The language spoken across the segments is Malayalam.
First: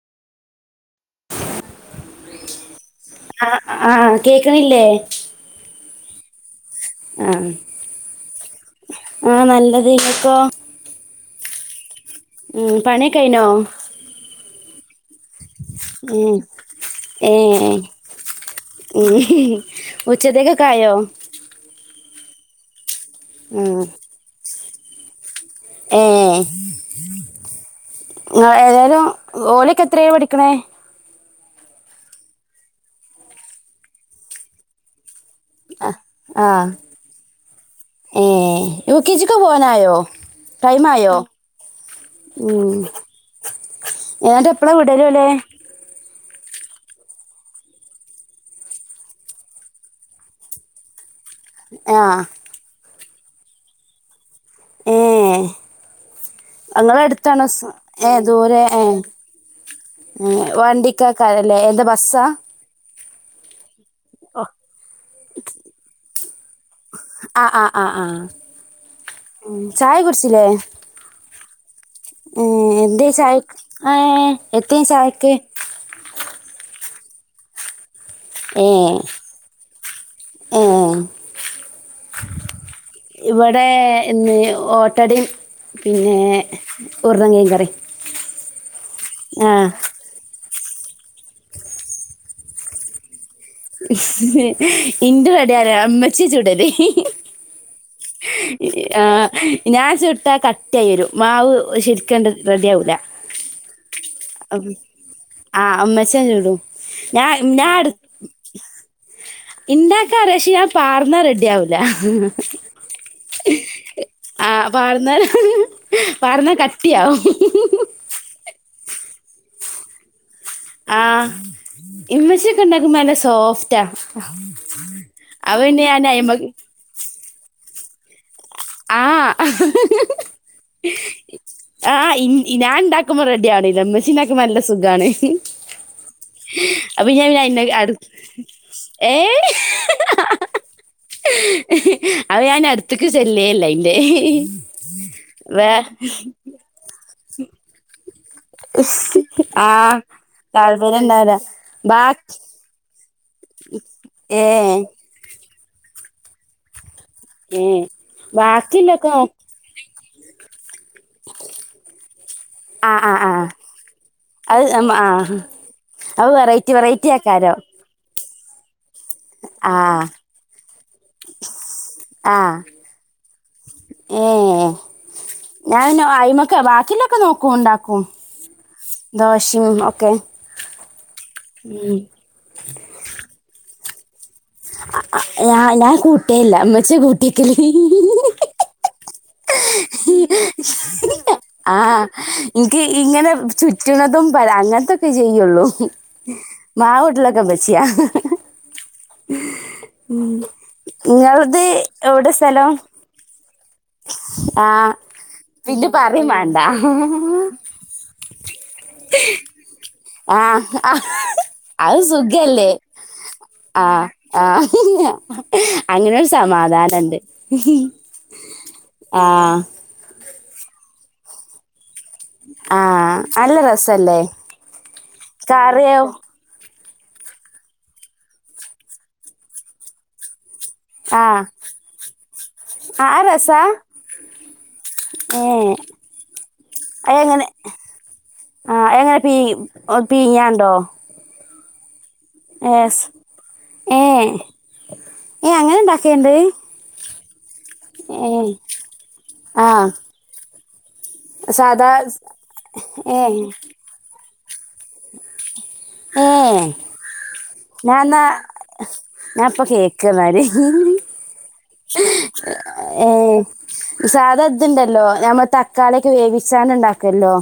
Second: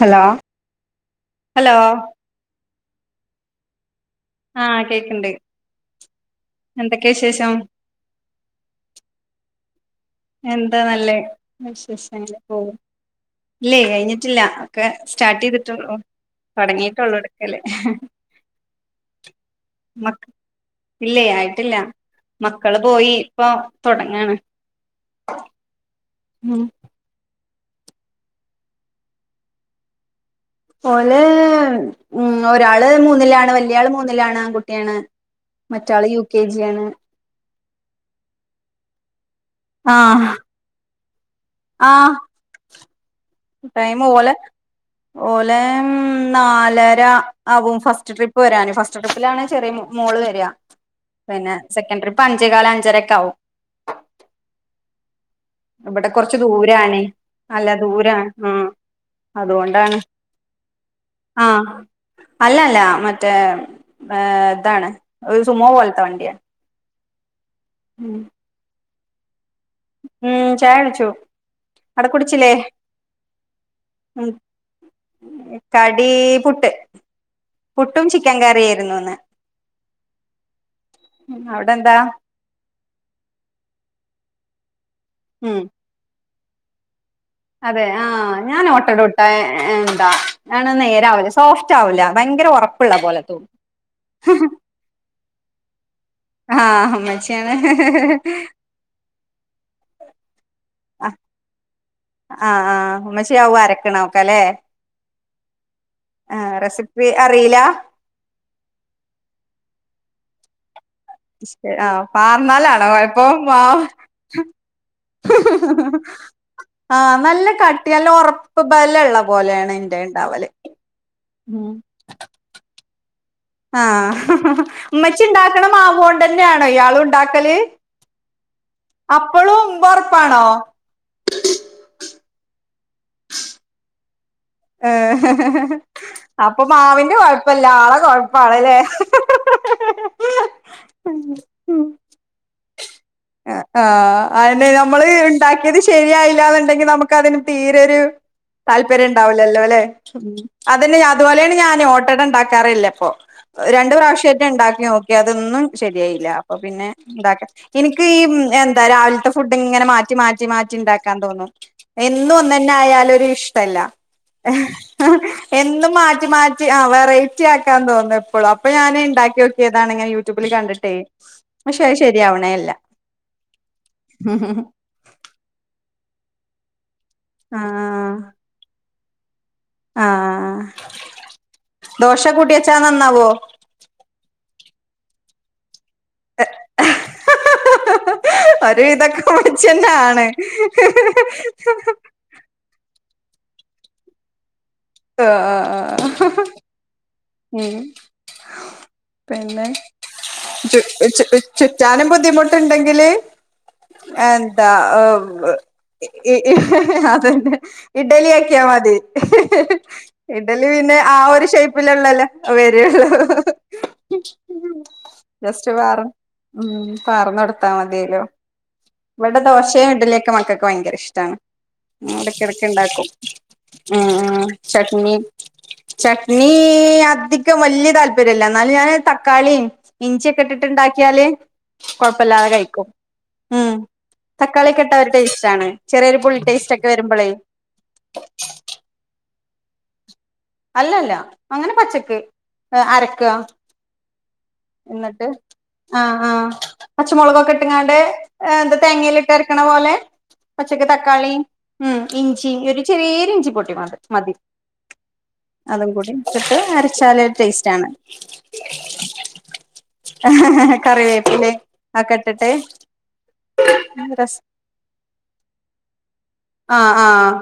ഹലോ ഹലോ ആ ആഹ് ആഹകേക്കണില്ലേ കേക്ക്ണ്ട് എന്തൊക്കെ ആ വിശേഷം ആ നല്ല എന്താ നല്ലേ വിശേഷങ്ങൾ ഉം പോണ്. പണിയൊക്കെ കഴിഞ്ഞോ ഇല്ലേ കഴിഞ്ഞിട്ടില്ല ഒക്കെ സ്റ്റാർട്ട് ചെയ്തിട്ടൊള്ളു ഉം തുടങ്ങിട്ടള്ളൂ ഏ ഇടക്കൽ ഉം ഉച്ചത്തേക്കൊക്കെ ആയോ ഇല്ല ആയിട്ടില്ല മക്കള് പോയി ഇപ്പൊ ഉം തുടങ്ങാണ് ഏ ഉം ഏതായാലും ഓലിയക്കെ എത്രയ പഠിക്ക ല്ലേ ഉ ഒരാള് മൂന്നിലാണ് വല്യയാള് മൂന്നിലാണ് ആൺകുട്ടിയാണ്. മറ്റാള് യു കെ ജി ആണ് ഏയ യു കെ ജി ക്ക് പോവാനായോ ആഹ് ടൈം ആയോ. ആഹ് ഉം ടൈം ഓലെ എന്നിട്ട് എപ്പളാ വിടല് ഓലെ ലെ നാലര ആവും ഫസ്റ്റ് ട്രിപ്പ് വരാന്. ഫസ്റ്റ് ട്രിപ്പിലാണ് ചെറിയ മോള് വരിക. പിന്നെ ആ സെക്കൻഡ്രറിപ്പഞ്ചേകാൽ അഞ്ചരെക്കാവും ഏഹ് ഇവിടെ കുറച്ച് ദൂരാണെ സ് ഏ നല്ലദൂരാ ദൂരെ ഉം ഏ അതുകൊണ്ടാണ് ഏ വണ്ടിക്കാക്കാരല്ലേ ആഹ് എന്താ ബസ്സാ അല്ലല്ല മറ്റേ ഏ ഇതാണ് ഒരു സുമോ പോലത്തെ വണ്ടിയാണ് ആആആ ഉം ഉഹ്മ് ചായ കുടിച്ചില്ലേ ഉം ചായ കുടിച്ചു അവിടെ ഏ കുടിച്ചില്ലേ എന്തേ ചായക്ക് ഏ ഉം എത്തേ ചായക്ക് കടി പുട്ട് പുട്ടും ചിക്കൻ കറിയായിരുന്നു ഇന്ന് ആ അവിടെ എന്താ ഇവിടെ ഇന്ന് ഓട്ടടേം ഉം പിന്നേ അതെ ആഹ് ഞാൻ ഓട്ടടോട്ട ആ എന്താ ആണ് നേരാവില്ല സോഫ്റ്റാവില്ല ഭയങ്കര ഉറപ്പുള്ള പോലെ തോന്നും ഇന്റെ അടിയാരാ അമ്മച്ചി ചുടല് ആഹ് ഉമ്മച്ചിയാണ് ആഹ് ഞാൻ ചുട്ടാ കട്ടിയായി വരും മാവ് ശരി ക്കണ്ട് റെഡിയാവുല്ല ക്കലേ അമ്മച്ചൻ ചൂടും ഞാൻ അറിയില്ല ഞാൻ അട് ഇണ്ടാക്കാറിയാ പക്ഷെ ഞാ വാർന്നാ റെഡിയാവുല്ല ആഹ് പാർന്നാലാണോ കൊഴപ്പം മാവ് ആ വാർന്നാൽ വാർന്നാൽ കട്ടിയാവും ഇപ്പൊ ബലുള്ള പോലെയാണ് എന്റെ ഇണ്ടാവല് ആഹ് ഉം ഇമ്മച്ചോക്കെണ്ടാക്കുമ്പ നല്ല സോഫ്റ്റാ ആഹ് ഉമ്മച്ചി ഇണ്ടാക്കണ അതെന്നെയായിമ്മാക്ക് മാവോണ്ടന്നെയാണോ ഇയാളും ഇണ്ടാക്കല് ആഹ അപ്പളും ഒറപ്പാണോ ആഹ് ഇഞാൻ ണ്ടാക്കുമ്പം റെഡിയാവ്ണില്ല ഉമ്മച്ചീണ്ടാക്കുമ്പോ നല്ല സുഖാണ് ഏഹ് അപ്പൊ മാവിന്റെ അപ്പഞാൻ കൊഴപ്പല്ല പിന്നടു ആളെ കൊഴപ്പാണ്ല്ലേ ഏ ഹഹഹഹ അപ്പഞാൻ അടുത്ത്ക്ക് ചെല്ലി ആ ആഹ് അതെന്നെ നമ്മള് വേ ഇണ്ടാക്കിയത് ശരിയായില്ലന്നുണ്ടെങ്കി നമുക്ക് അതിന് തീരൊരു ആ താല്പര്യണ്ടാവില്ലല്ലോല്ലെ ഉം അതന്നെ താല്പര്യം ഇണ്ടാവൂല അതുപോലെയാണ് ഞാൻ ബാക്കി ഓട്ടടണ്ടാക്കാറില്ലപ്പൊ ഏ രണ്ട്പ്രാവശ്യായിട്ടാ ഇണ്ടാക്കി നോക്കിയെ അതിന്നും ശരിയായില്ല അപ്പൊ പിന്നെ ഇണ്ടാക്ക ഏ എനിക്കീ എന്താ ബാക്കില്ലൊക്കെ നോ രാവിലത്തെ ഫുഡിങ്ങനെ മാറ്റി മാറ്റി മാറ്റി റ്റിണ്ടാക്കാൻ തോന്നും എന്നും ആ ആ ആ ഒന്നന്നായാലൊരിഷ്ടല്ല അത് ആ എന്നും മാറ്റി അത് മാറ്റി വെറൈറ്റി ആ വെറൈറ്റി ആക്കാരോ ആക്കാൻ തോന്നും എപ്പളും അപ്പൊ ഞാൻ അങ്ങനെ ഉണ്ടാക്കി ആ നോക്കിയതാണിങ്ങനെ യൂട്യൂബിൽ കണ്ടിട്ടേ പക്ഷെ അത് ആ ശെരിയാവണേ ഇല്ല ഏ ഞാന ബാക്കിള്ളതൊക്കെ നോക്കും ഉണ്ടാക്കും ആഹ് ദോ ശയും ഒക്കെ ആഹ് ദോശ കൂട്ടിവെച്ചാ നന്നാവോ? അ അ ഞാൻ കൂട്ടേല്ല അമ്മച്ചി കൂട്ടിക്കല് ഹിഹിഹിഹി ഒരു വിധൊക്കെ ഉമ്മച്ചിയെന്നാണ്. ഹിഹിഹിഹി ആ എന്ക്ക് ഇങ്ങനെരു ചുറ്റ്ണതും പര അങ്ങനത്തൊക്കെ ചെയ്യുള്ളൂ [unintelligible] ആഹ് ഉം ക്കെഉമ്മച്ചിയാ പിന്നെ ഉം ചു ചു നിങ്ങള്ത് ചുറ്റാനും എവിടെയാ സ്ഥലം ബുദ്ധിമുട്ടുണ്ടെങ്കില് [inaudible] ആ എന്താ പിന്നെ പറയും വേണ്ട ഹിഹിഹി അതന്നെ ഇഡ്ലി ആക്കിയാ മതി ഹിഹിഹി ഇഡലി പിന്നെ ആ ഒരു അത് ഷേപ്പിലന്നല്ലേ സുഖല്ലേ വരോള്ളൂ ആ ആ ജസ്റ്റ് വാറ് അങ്ങനെ ഒരു ഉം സമാധാനണ്ട് വാർന്നെടുത്താ മതിയല്ലോ ആ ഇവിടെ ദോശയും ഇഡലിയൊക്കെ മക്കക്ക് ഭയങ്കര ഇഷ്ടാണ് ആ ഇടക്കെടക്ക്ണ്ടാക്കും നല്ല രസല്ലേ ഉം ചട്നി കറിയോ ചട്നി ഏഹ് അധികം വല്യ താല്പര്യല്ല എന്നാലും ഞാൻ തക്കാളിയും ഇഞ്ചിയൊക്കെട്ടിട്ട് ണ്ടാക്കിയാല് ആഹ് കൊഴപ്പല്ലാതെ കഴിക്കും ആ രസാ ഉം തക്കാളി കെട്ട ഒരു ടേസ്റ്റ് ഏ ആണ് ചെറിയൊരു പുളി ടേസ്റ്റ് ഒക്കെ വരുമ്പൊളേ ആഹ് എങ്ങനെ പീ പീഞ്ഞാണ്ടോ അല്ലല്ല അങ്ങനെ പച്ചക്ക് ഏസ് അരക്ക ഏ ന്നിട്ട് ഏ അങ്ങനെ ആഹ് ഇണ്ടാക്കേണ്ട് ആഹ് പച്ചമൊളകൊക്ക ട്ട്ങ്ങാണ്ട് ഏ എന്ത തേങ്ങയില് ട്ട് അരക്ക്‌ണ ആഹ് പോലെ പച്ചക്ക്‌ ത ക്കളിയ്മ് സാധാ ഉം ഇഞ്ചിം ഒരു ഏ ചെറിയൊരു ഇഞ്ചി പൊടി മത് മതി അതും കൂടി ഏ ഇട്ടിട്ട് അരച്ചാലൊര് ടേസ്റ്റ് ആണ് ഞാൻന്നാ ഞാൻ ഇപ്പൊ കേക്ക്ന്നാല് കറിവേപ്പില ആക്ക്‌ ട്ട്ട്ട് ഏ ഇ സാദ ത്ണ്ടല്ലോ നമ്മൾ തക്കാള്യൊക്ക വേവിച്ചാണ്ട് ആഹ് ആഹ് ണ്ടാക്കല്ലോ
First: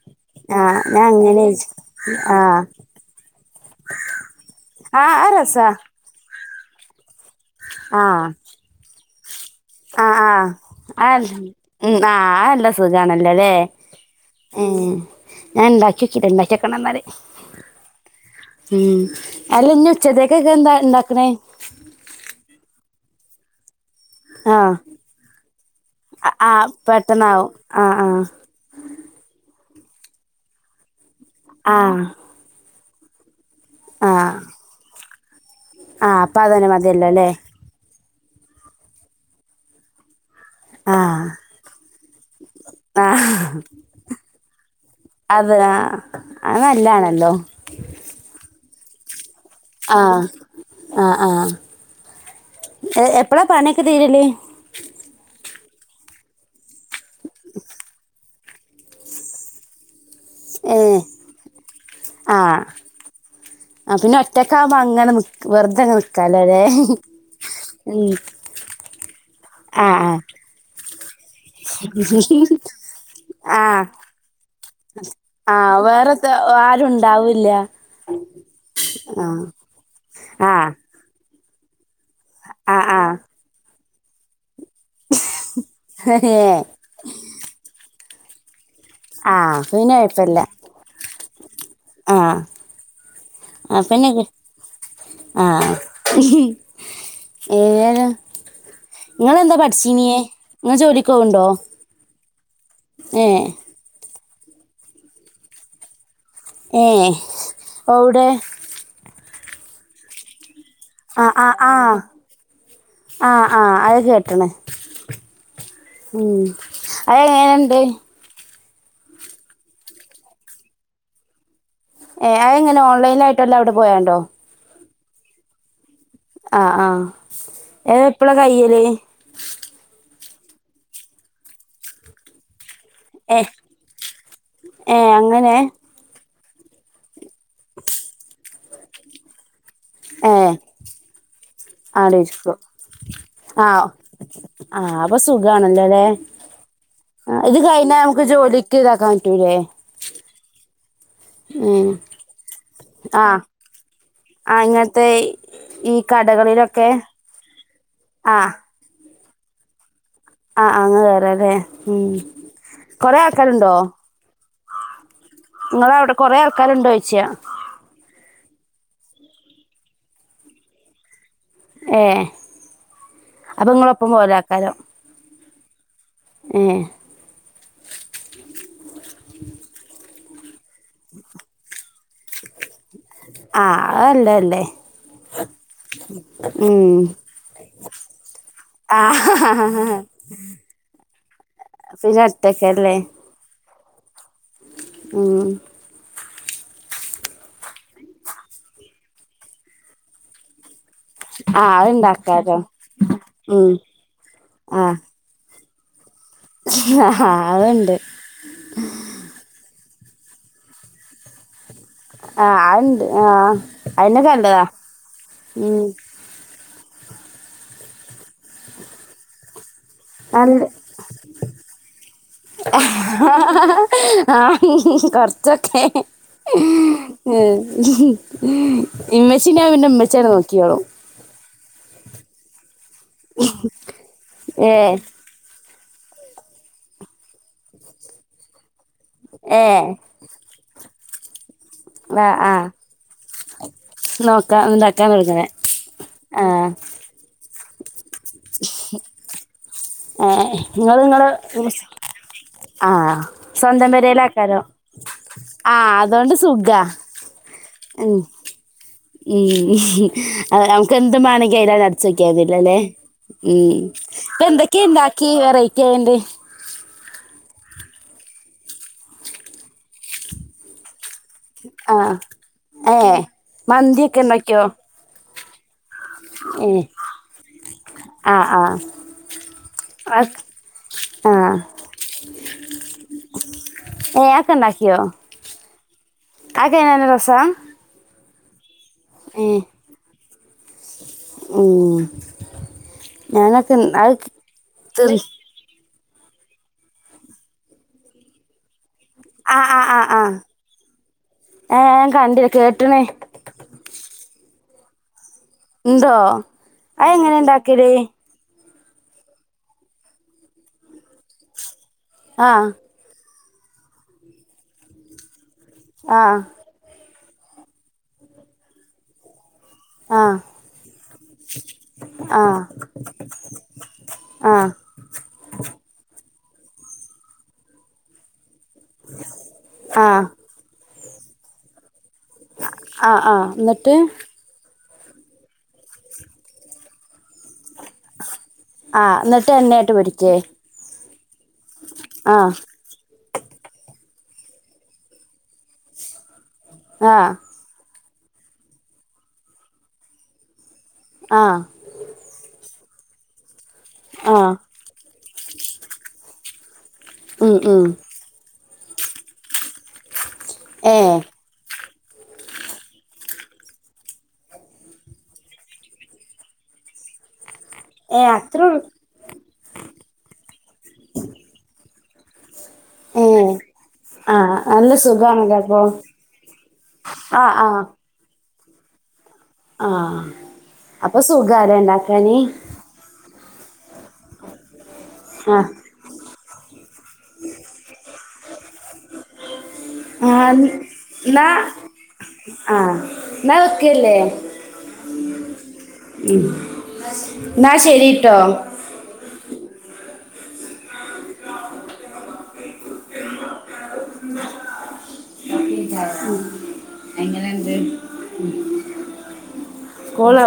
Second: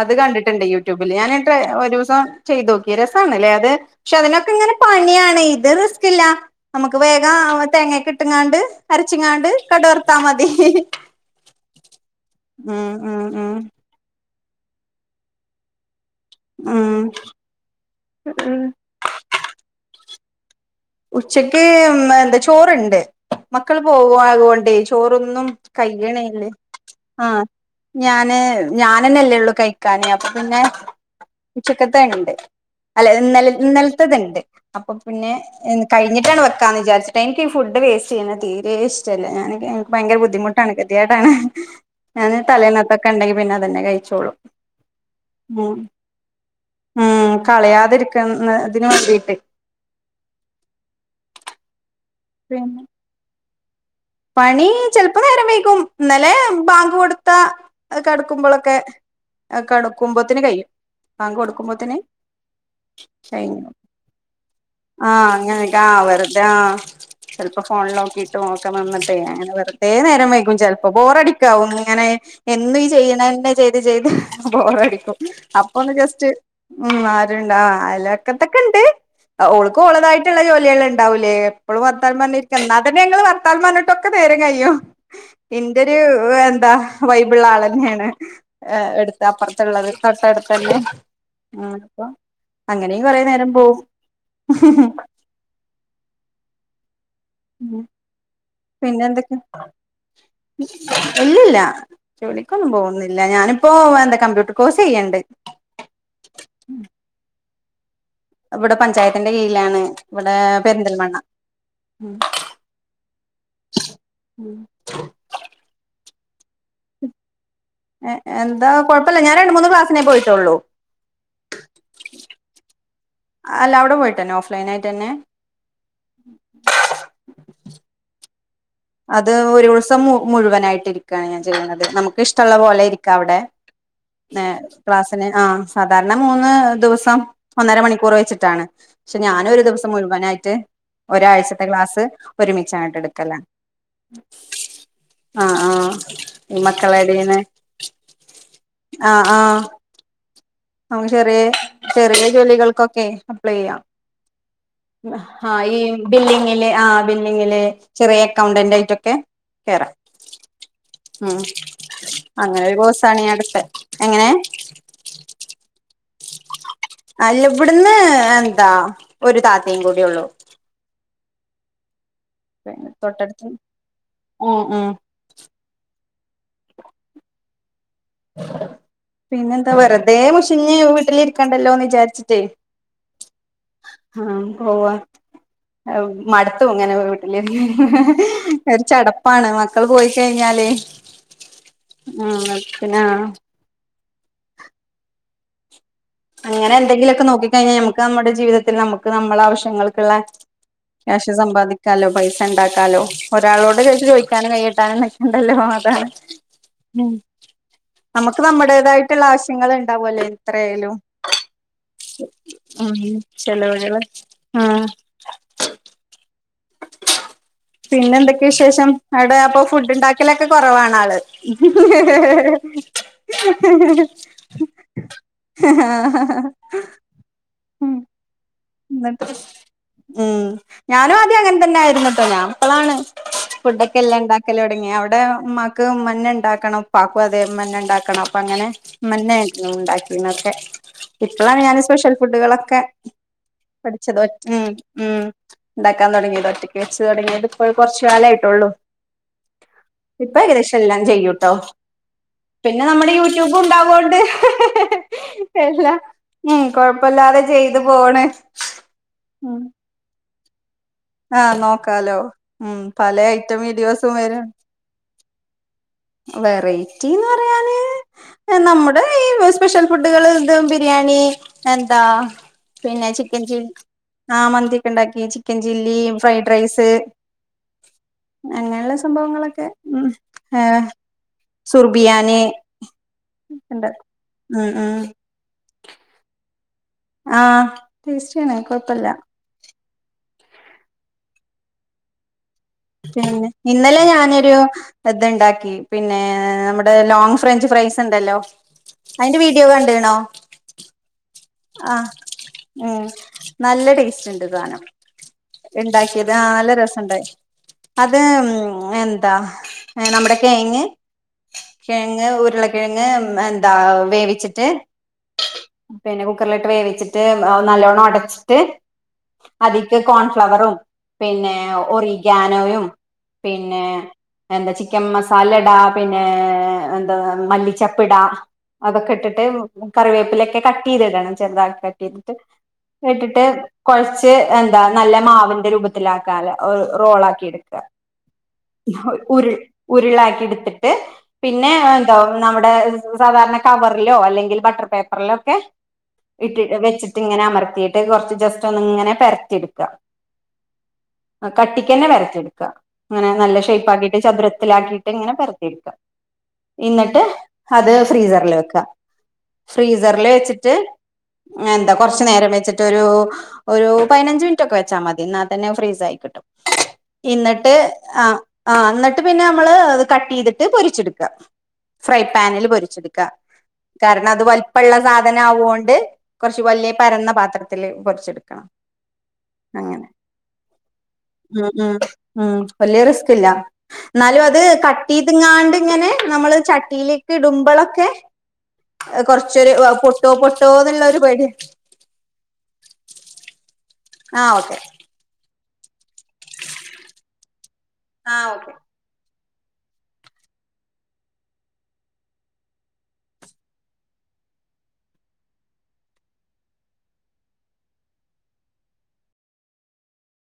അത് കണ്ടിട്ടുണ്ട് യൂട്യൂബിൽ ഞാനി ടെ ഒരു ആഹ് ചെയ്തൊക്കി രസണ് ല്ലേ അത് ക്ഷെ അതിനാത്ത് ങ്ങനെ ആ അത് പണിയാണ് ഇത് രസാ റിസ്കി ല്ല നമക്ക് വേഗ തേങ്ങക്ക ഇട്ട്ങ്ങാണ്ട് അരച്ചിങ്ങാണ്ട് ആ കടുവർത്താ മതി ആഹ് ആ ആ ആഅല്ല ഉം ഉം സുഖാണല്ലോ ലേ ഉം ഉം ഞാൻണ്ടാക് ക്കിട്ടില്ല [unintelligible] ക്കണം ന്നാല് ഉം അല്ല ന്നി ഉച്ചത്തെക്കൊക്ക ന്താ ഉച്ചക്ക് എന്താ ചോറ്ണ്ട് ക്കൾ പോവായോണ്ടേ ആഹ് ചോറൊന്നും കഴിയ്യ്ണ്ല്ല ആഹ് ആഹ് പെട്ടെന്നാവും ആഹ് ഞാന് ഞാനെന്നല്ലേ ള്ളൂ കൈ കാന് അപ്പ പിന്നെ ആഹ് ഉച്ചക്കത്തെ ആഹ് ഇണ്ട് അല്ല ഇന്നല ആഹ് ന്നൽത്തത്ണ്ട് അപ്പൊ പിന്നെ ആഹ് അപ്പൊ കഴിഞ്ഞിട്ടാണ് അതന്നെ വെക്കാന്ന് വിചാരിച്ചിട്ട് മതിയല്ലോല്ലേ എനിക്ക് ഈ ഫുഡ്ഡ് വെസ് റ്റെയ്യ്ണെ തീരെ ഇശ്ടല്ല ഞാന് നിക്ക് ഭയങ്ക ബുദ്ധിമു ട്ടാണ് ആഹ് ഗതികേടാണ് ഞാന് തലേന്നത്തൊക്കെ ആഹ് ണ്ടെങ്കി പിന്നെ അതന്നെ കഴിച്ചോളു അത് ഉം ആഹ് അത് നല്ലാണല്ലോ ഉം കളയാതിര്ക്ക്‌ന്ന തിന് വേണ്ടിയിട്ട് ആഹ് ആഹ് ആഹ് പിന്നെ എ എപ്പളാ പണി പണി ചെലപ്പോ നേരം വെയ് കും ന്നലെ ബാങ്ക് കൊടുത്ത കടക്കുമ്പളൊക്കെ അ കടു ക്കുമ്പോത്തിന് കയ്യും ബാങ്ക് കൊടുക്കുമ്പോത്തിന് ആ ശൈൻ ആ അങ്ങനെ അങ്ങനക്ക വെറുതെ ആ അങ്ങ് വെറുതെ ആ നിക്കാലോല്ലേ ചെൽപ്പോ ഫോൺൽ ഉം ഓക്കിട്ടും നോക്ക മ ന്നട്ടെ അങ്ങനെ വെറുതേ ആഹ് ആഹ് നേരം വൈകും ചെൽപ്പോ ബോറടി ക്കവും ഇങ്ങനെ എന്നു ഈ ചെയ്യ്ണെന്നെ ചെയ്ത് ആഹ് ചെയ്ത് ബോറടിക്കും ആഹ് അപ്പൊ ഒന്ന് ജസ്റ്റ് വേറെത്തെ ആരും ഉം ഉണ്ടാവൂല്ല ആരുണ്ടാവ അലക്കത്തൊക്കെ ഇണ്ട് ഓൾക്കും ഓളതായിട്ട്ള്ള ആഹ് ജോലിയള് ഉണ്ടാവൂലേ ഓള് വർത്താൻ പർഞ്ഞിര്ക്ക ആഹ് ആഹ് ന്നാതന്നെങ്ങള് വർത്താൻ പർഞ്ഞ്ട്ടൊക്ക നേര കയ്യു ഇന്റെരു ഏഹ് എന്താ വൈബിള്ള ആളെഞ്ഞേണ് എ എടുത് ആഹ് അപ്പൊ അപ്പർത്ത്ള്ളത് പിന്നെ കൊഴപ്പല്ല തൊട്ടട്ത്തെന്നെ ആ അപ്പൊ ആഹ് അങ്ങനെയും കൊറേ നേരം പോവും ആ ഏ പിന്നെ എന്തൊക്കെ ങ്ങള്ന്താ പഠിച്ചിനിയേ ങ്ങ ജോലിക്കോവ്ണ്ടോ ഇല്ലില്ല ജോലിക്കൊന്നും പോവ്ന്നില്ല ഞാന്പ്പോ എന്താ കമ്പ്യൂട്ടർ കോഴ്സെയ്യ്ണ്ട് ഏ എവ്ടെ ത്തന്റെ കീയിലാണ് വ്ടെ പെര്ന്തൽമണ്ണ ആഹ് ആഹ് ആഹ് ആഹ് ആഹ് അത് കേട്ട്ണ് ഉം അതെങ്ങനെ എ എന്താ കൊഴപ്പല്ല ഞാൻ രണ്ട് മൂന്ന് ക്ലാസ്സിനേ പോയിട്ടുള്ളു ഏ അഎങ്ങനെ ഓൺലൈനായ്ട്ടോ അല്ലേ അവിടെ പോയണ്ടോ ട്ടന്നെ ആ ആ എപ്പളാ കൈയ്യ അത് ഒരു ദിവസം മുഴുവനായിട്ട് ഇരിക്കണ് ഞാൻ ചെയ്യ്ണത് നമുക്ക് ഇഷ്ടള്ള പോലെ ഇരിക് ക്ക വിടെ ഏഹ് ഏ ക്ലാസിന് ആ അങ്ങനെ സാധാര്ണ മൂന്ന് ദിവസം ഒന്നര മണിക്കൂർ വെച്ചിട്ടാണ് പക്ഷെ ഞാനും ഒരു ദിവസ ഏ മുഴുവനായിട്ട് ഒരാഴ്ചത്തെ ഗ്ലാസ്സ് ആടിരിക്കും ഒരുമിച്ചാണ്ട്ട് എടുക്കല ആ ആ അപ്പൊ ആ ആ സുഖാണല്ലോല്ലേ മക്കള് എന്തെയ്ന്ന് ഇത് കഴിഞ്ഞാ നമുക്ക് ജോലിക്ക് ഇതാക്കാൻ ആ ആ പറ്റൂലേ നമുക്ക് ചെറിയ ഉം ചെറിയ ജോലികൾക്കൊക്കെ ആ അപ്ലൈ ചെയ്യാം ആ ഇങ്ങനത്തെ ആ ഈ ബില്ലിങ്ങില് ആ ബില്ലിങ്ങിലെ ചെറിയ ആ അക്കൗണ്ടന്റ് ആയിട്ടൊക്കെ കേറാം ആ അങ്ങ് ഉം കേറാല്ലേ ഉം അങ്ങനെ ഒരു കോഴ്സ്ആണ് കൊറേ ഞാൻ എടുത്തെ എങ്ങനെ നിങ്ങളവിട അല്ല ഇവിടുന്ന് എന്താ ഒരു താത്തേയും കൂടി ഉള്ളൂ ഏ തൊട്ടടുത്ത് അപ്പൊ നിങ്ങളൊപ്പം ഉം പോരആക്കാരോ ഉം ഏ പിന്നെന്താ വെറുതെ മുഷിഞ്ഞ് വീട്ടിലിരിക്കണ്ടല്ലോന്ന് വിചാരി ച്ച്ട്ടെന് ആ അല്ലേല്ലേ മടത്തു ഇങ്ങനെ പോ വീട്ടില് ഇരുന്ന് ഇരുന്ന് ഒരു ആ ചടപ്പാണ് മക്കള് പോയിക്കഴിഞ്ഞാല് പിന്ന ഒറ്റകേര് പിന്നാ ഉം അങ്ങനെ എന്തെങ്കിലൊക്കെ നോക്കി കഴിഞ്ഞാ നമുക്ക് നമ്മുടെ ജീവിതത്തിൽ നമുക്ക് നമ്മുടെ ആവശ്യങ്ങൾക്ക്ള്ള ക്യാഷ് ആ സമ്പാദിക്കാലോ പൈസ അത്ണ്ടാക്കാലോ ഉണ്ടാക്കാലോ ഉം ഒരാളോട് പൈസ ചോദിക്കാനും ആഹ് കൈയിട്ടാനും നിക്കണ്ടല്ലോ ഉം അതുണ്ട് നമുക്ക് നമ്മുടേതായിട്ടുള്ള ആവശ്യങ്ങൾ ഉണ്ടാവല്ലോ എത്രേലും ആ അണ്ട് ആ ചെലവുകള് അയ്നൊക്കെ ആ നല്ലതാ പിന്നെ എന്തൊക്കെയ വിശേഷം അവിടെ അപ്പൊ ഫുഡ് ഉണ്ടാക്കലൊക്കെ നല്ല കുറവാണ് ആള് കുറചൊക്കെ ആ എന്നിട്ട് ഉം ഞാനും ആദ്യ അങ്ങനെ ന്നതന്നാരുന്ന് ട്ടോ ഞാപ്പളാണ് ഫുഡ്ക്കെ എല്ലാം ഉണ്ടാക്കല് തുടങ്ങിയെ ഏഹ് അവിടെ മക്ക് ക്ക് മ്മന്നെ ഇണ്ടാക്കണം ഉപ്പാക്കും അതേ മ്മന്നെ ഉണ്ടാക്കണം അപ്പൊ അങ്ങനെ മ്മന്നേര്ന്ന് ഏഹ് ഉണ്ടാക്കിന്നൊക്കെ ഇപ്പളാണ് ഞാൻ സ്പെഷ്യൽ ആഹ് ആഹ് ഫുഡുകളൊക്കെ പഠിച്ചത് ഉം നോക്കാൻ ഇതാക്കാൻ ഉം കൊടുക്കണേ ഉണ്ടാക്കാൻ തുടങ്ങിയത് ആഹ് ഒറ്റക്ക് വെച്ച് തുടങ്ങിയത് ഇപ്പോ കുറച്ച് ജാലായിട്ടുള്ളൂ ഇപ്പൊ ഏഹ് ഏകദേശം നിങ്ങള് എല്ലാം നിങ്ങള് ചെയ്യൂട്ടോ പിന്നെ നമ്മുടെ ആഹ് യൂട്യൂബ് സ്വന്തം ഉണ്ടാവോണ്ട് പെരേലാക്കാരോ എല്ല ആഹ് അതുകൊണ്ട് ഉം സുഖാ കൊഴപ്പല്ലാതെ ചെയ്തു ഉം പോണ് ഉം ഏഹ് ക്കെന്ത്മാണ് ആഹ് കേത് അത് അടിച്ച് നോക്കാലോ വെക്കാരൂന്നില്ലല്ലേ ഉം പല ഐറ്റം ഉം വീഡിയോസും പ്പ വരും എന്തൊക്കെയ എന്താ കീ വെറൈറ്റിയണ്ട് കീ പറഞാല് നമ്മുടെ ഈ സ്പെഷ്യൽ ഫുഡുകള് ദം ബിരിയാണി എന്താ ആഹ് പിന്നെ ഏഹ് ചിക്കൻ ചില്ലി മന്തിയൊക്കെ ആ ഇണ്ടാക്കിയോ മന്തിയൊക്കെ ഇണ്ടാക്കി ച്ചി ഈ ഫ്രൈഡ് ഏഹ് റൈസ് ആഹ് ആഹ് അങ്ങനെയുള്ള സംഭവങ്ങളൊക്കെ ഉം അത് ഏഹ് ആഹ് സുർബിയാനി ഉണ്ട് ഏഹ് അതൊക്കെ ഉം ഉം ആക്കെ നല്ല രസാ യെണ് കുഴപ്പില്ല ഏഹ് ഉം പിന്നെ ഞാനൊക്കെ ഉം ഇന്നലെ അത് ഞാനൊരു തിന്ന് ഇത്ണ്ടാക്കി പിന്നെ നമ്മുടെ ലോങ് ഫ്രഞ്ച് ഫ്രൈസ് ഉണ്ടല്ലോ അതിന്റെ ആഹ് വീഡിയോ ആഹ് ആഹ് കണ്ടീണോ ആഹ് ഏഹ് ആ ഞാൻ കണ്ടില്ല കേട്ട്ണ് ഉം നല്ല ടേസ്റ്റ് ഉണ്ട് സാനം ഇണ്ടോ ഇണ്ടാക്കിയത് ആ നല്ല രസണ്ട് അതെങ്ങനെ ഇണ്ടാക്കല് അത് മ് എന്താ നമ്മുടെ കെങ് കിഴങ്ങ് ആഹ് ഉരുളക്കിഴങ്ങ് താ വേവിച്ചിട്ട് പിന്നെ ആഹ് കുക്കറിലെട്ട് വേവിച്ചിട്ട് ട്ട് നല്ലോണ്ണം ഒടച്ചിട്ട് അതിക്ക് ആഹ് കോൺഫ്ലവറും പിന്നെ ആഹ് ഒറിഗാനോയും പിന്നെ ആഹ് എന്താ ചിക്കൻ മസാലടെ പിന്നെ ഏ ന്താ മല്ലിച്ചപ്പിടാ അതൊക്കെ ഇട്ടിട്ട് ആഹ് കറിവേപ്പിലക്കെ ക ട്ട് ചെയ്തിടണം ചെറുതായിട്ടു കട്ട്‌ ചെയ്തിട്ട് ആഹ് ഇട്ടിട്ട് ആഹ് എന്നിട്ട് കുഴച്ച് എ നല്ല മാവിന്റെ രൂപത്തിലാക്കാലോ റോളാക്കിയെടുക്കും ആഹ് എന്നിട്ട് ഉരുൾ എണ്ണയായിട്ട് പൊരിക്കേ ഉരുളാക്കി എടുത്തിട്ട് പിന്നെ എന്തോ ആഹ് നമ്മുടെ സാധാരണ കവറിലോ അല്ലെങ്കിൽ ബട്ടർ പേപ്പറിലോ ഒക്കെ ഇട്ടി വെച്ചിട്ട് ആഹ് ഇങ്ങനെ അമർത്തിയിട്ട് കൊറച്ച് ജസ്റ്റ് ഒന്ന് ഇങ്ങനെ പരത്തിടെക്കുക ആഹ് കട്ടിക്കന്നെ പരത്തിയെടുക്ക അങ്ങനെ നല്ല ഷേപ്പ് പ്പാക്കിട്ട് ആഹ് ചതുരത്തിൽ ആക്കിയിട്ട് ഇങ്ങനെ പരത്തിയെടുക്കുക എന്നിട്ട് ഉം ഉം അത് ഫ്രീസറിൽ വെക്കുക ഫ്രീസറിൽ വെച്ചി ട്ട് ഏഹ് എന്താ കൊറച്ചു നേരം വെച്ചിട്ടൊരു ഒരു പതിനഞ്ച് മിനിറ്റൊക്കെ വെച്ചാ മതി എന്നാൽ തന്നെ ഫ്രീസ് ആയി കിട്ടും ഇന്നട്ട് ട്ട് ആ ഏഹ് ആ അത്രേള്ളൂ എന്നിട്ട് പിന്നെ നമ്മള് അത് കട്ട് ചെയ്ത് ട്ട് പൊരിച്ചെടുക്കുക ഫ്രൈ പാനിൽ പൊരിച്ചെടുക്കുക ഏഹ് കാരണം അത് ആഹ് നല്ല വലിപ്പള്ള സാധ സാധാ സുഖാണല്ലോ അപ്പൊ കൊണ്ട് കുറച്ചു വല്യ പരന്ന ആഹ് ആഹ് പാത്രത്തില് പൊരിച്ചെടുക്കണം അങ്ങനെ ആഹ് അപ്പൊ ഉം സുഖാല്ലേ ഉം ഇണ്ടാക്കാന് ഉം വലിയറിസ്ക് ല്ലാ എന്നാലും അത് കട്ട് ആഹ് ചെയ്തിങ്ങാണ്ട് ഇങ്ങനെ നമ്മള് ച ട്ടീയിലേക്ക് ഇടുമ്പൊളൊക്കെ കൊറച്ചൊരു ആ പൊ ആ ന്നാ ആ ന്നാ വെക്കല്ലേ ആ ഓക്കെ ഉം എന്നാ ശരിട്ടോ ആ ഓക്കെ കോളാ